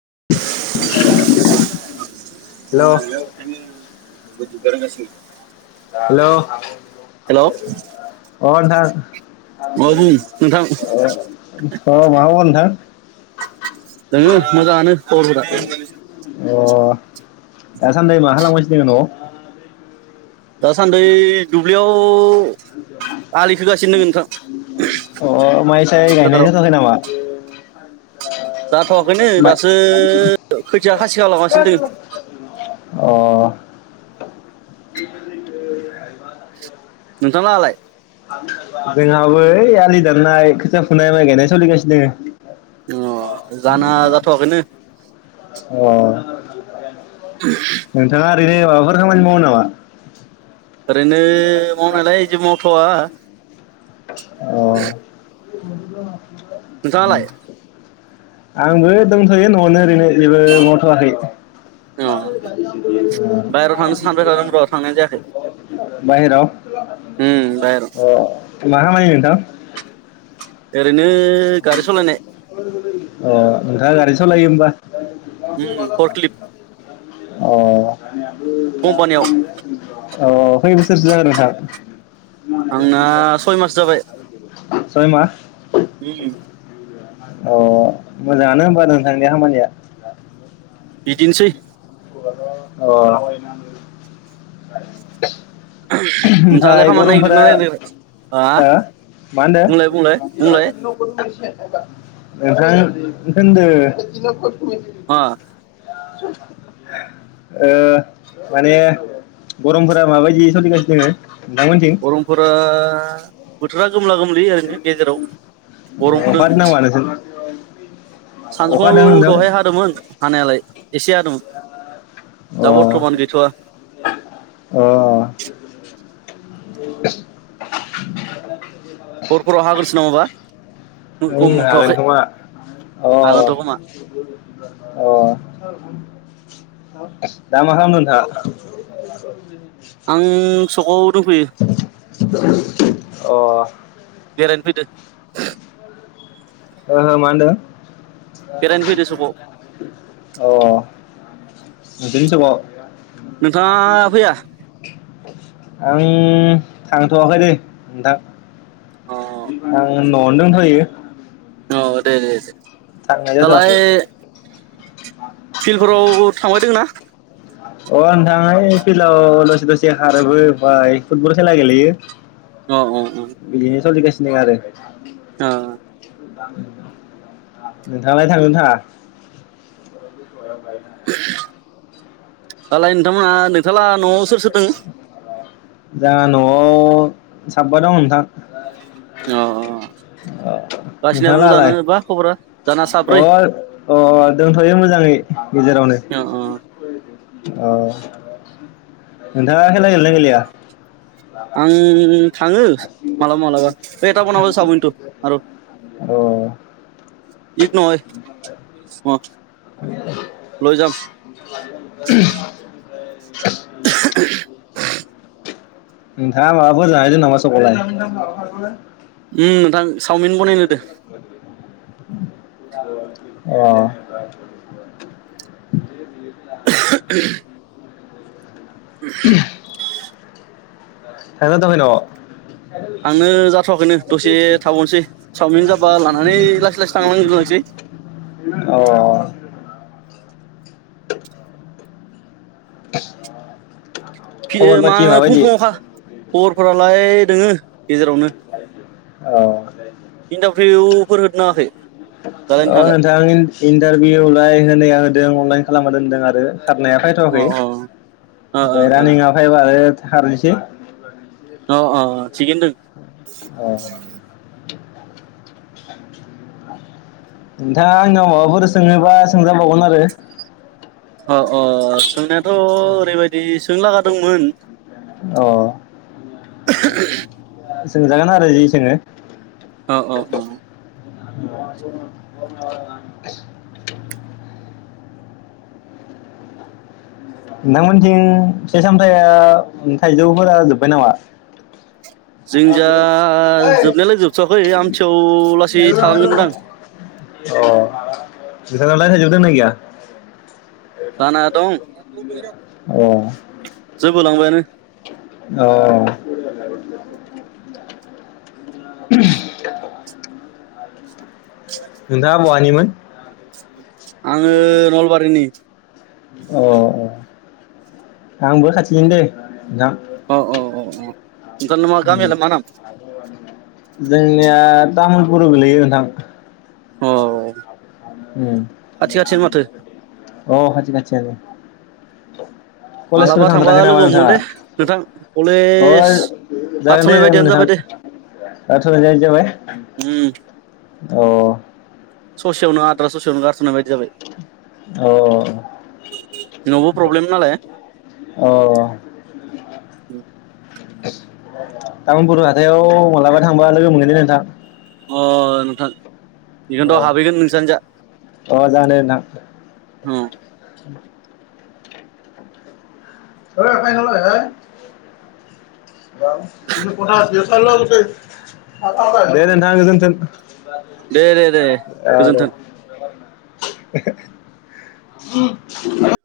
[unintelligible] हेल' [unintelligible] हेल अ हेलौ अ नोंथां [unintelligible] अ मा बुं नोंथां खबर नोंथां दोङो मोजाङानो खबरफोरा अ दासानदै मा खालामगासिनो दोङो नआव दासान्दै दुब्लियाव आलि खोगासिनो नोंथां अ माइ-साइ गायनाय फोथाराव जाथआखै नामा? जाथवाखैनो माइ दासो खैथिया खासिखा लाङासिनो दोङो अ [unintelligible] नोंथांलाहाय? जोंहाबो ओइ आलि दाननाय खोथिया फुनाय माइ गायनाय सोलिगासिनो दोङो। अ जाना जाथवाखैनो दोङो अ [unintelligible] [unintelligible] दिनै माबाफोर खामानि मावनो नामा ओरैनो मावनायालाय जेबो मावथ'आ अ [unintelligible] नोंथाङालाय [unintelligible] आंबो दंथयो नआवनो ओरैनो । अ बायहेराव थांनो सानबाय थादों र थांनाय जायाखै [inaudible] बाहेराव उम बायहेराव अ मा? खामानि नोंथां? ओरैनो गारि सलायनाय अ नोंथाङा गारि सलायो होमबा? [unintelligible] उम फरक्लिप अ । कम्पानियाव [unintelligible] अ । खै बोसोरसो जाखो नोंथां? आंना सय मास जाबाय [unintelligible] सय माह । अ मोजाङानो होम्बा नोंथांनिया खामानिया । बिदिनसै । अ । [unintelligible] ओहोम नोंथाङालाय ओमफफाय खामानि गरमफोरा नागिरदोंना नागिराखै? हा ओ मा होनदो? बुंलाय बुंलाय बुंलाय [unintelligible] नोंथां होनदो । अ । [inaudible] ओ माने गरमफोरा माबायदि सोलिगासिनो दोङो? गरमफोरा बोथोरा खोमला गोमलिै ओरैनो गेजेराव । नोंथांमोनथिं अखा गरमबोदों हादों नामा नोंसोर अखा सानजुआव हादों नोंथां दहाय हादोंमोन हानायालाय एसे दोंमोन । दा बरथमान गैथआ । ओ [unintelligible] हर फोराव हाग्रोसो नवाबा [unintelligible] नो हागोनथमा हागोनथ' खोमा अ अ [unintelligible] दामा खालामदं नंथा? आं सकआव दंफैयो अ बेरायनो फैदो । हो माहोनदो? बेरायनो फैदो सकआव अह नोंसिनि सिङाव। लांदां आं नोंथाङा फैया थांथवाखै दे नोंथां। आं अ आं न'आवनो दंथयो अह दे दे दे। थांनाय दालाय जाथ'वाखै फिल्डफोराव थांबाय दोंना अ नोंथां ओइ फिल्डाव दसे दसे खारोबो बाय फुटबल खेला गेलेयो। बिदिनो सलिगासिनो नो आरो। ओह नोंथाङालाय थाङोना थाङा? ाव गायनो [unintelligible] दालाय नोंथांमोना नोंथाला न'आव सोर सोर दोङो? जोंहा न'आव साबा दं नोंथां। अ नोंथां गासिनाबो लाहालाय मोजाङानो बा खबरा जाना अ साब्रै अ दोंथयो मोजाङै गेजेरावनो। अ अ अह नोंथाङा खेला गेलयोना गेलेया लाग आं [unintelligible] थाङो मालाबा मालाबा एथ बनाब सावमिनथ आरो अ इख नहय अ' लय जाम। [inaudible] नोंथाङा माबाफोर जाहैदो नामा सगावलाय? उम नोंथां चावमिन बनायनो होदो। अह [inaudible] थांनोजाथ'आखै थांनो जाथ'वाखैनो दसे थाबावनोसै सावमिन जाबा न'आव? लानानै लासै लासै थांनांगोनसै अह [inaudible] [inaudible] फि खबर मा पाथि फुं माबायदि फुंङावखा। खबरफोरालाय दोंङो गेजेरावनो। औ इन्टारभिउफोर होद ना होआखै? दालाय औ नोंथाङालाय नोंथां इन्टारभिउ ओमफाय होनाया होदों अनलाइन खालामना दोनदों आरो। खारनाया फैथवाखै अ अ अ ओमफ्राय अ रानिंआ अ फायबा ओ खारनोसै। अ अ थिगैनो अ दों। [inaudible] नोंथाङा आंनाव माबाफोर सोङोबा सोंजाबावगोन आरो। अ अ सोंनायाथ ओरैबायदि सोंनो लागा दोंमोन। औ [unintelligible] सोंजागोन आरो जि सोंङो। औ औ औ। [inaudible] नोंथांमोनथिं फिसामथाया थाइजौफोरा जोब्बाय नामा? जों जा जोबनायालाय जोबथवाखै आमथुआव लासै थालांगोनदां। अ नोंथां नावलाय थाइजौ दं ना गैया? जाना दं [inaudible] अ [unintelligible] औ [unintelligible] थायोमोन आङो नलबारिनि अ अ आंबो खाथिनो दे नोंथां। औ औ औ औ ओंख ना उम गामियालाय मा नाम जोंनिया तामुलपुराव गोलैयो नोंथां औ ओम अ खाथि खा जानो मालाबा कलेजफोर थांबा थांथाराखै नामा लोगो हमगोन नोंथाङा दे नोंथां कलेज अ जागोन दे गारथ'नाय बायदियानो जाबाय दे नोंथाङा आथुरानो ओइ जे उम अ सा ससेयावनो गारथनाय बाय जाबाय अ नआवबो प्रब्लेम नालाय अ ओम तामुलपुर हाथायाव मालाबा थांबा लोगो मोनगोन दे नोंथां अ नोंथां बेगोनथ हाबैगोन नोंसानिजा जानो नां औ [unintelligible] [inaudible] [inaudible] दे नोंथां गोजोनथों दे दे दे आरो गोजोन्थों। ओम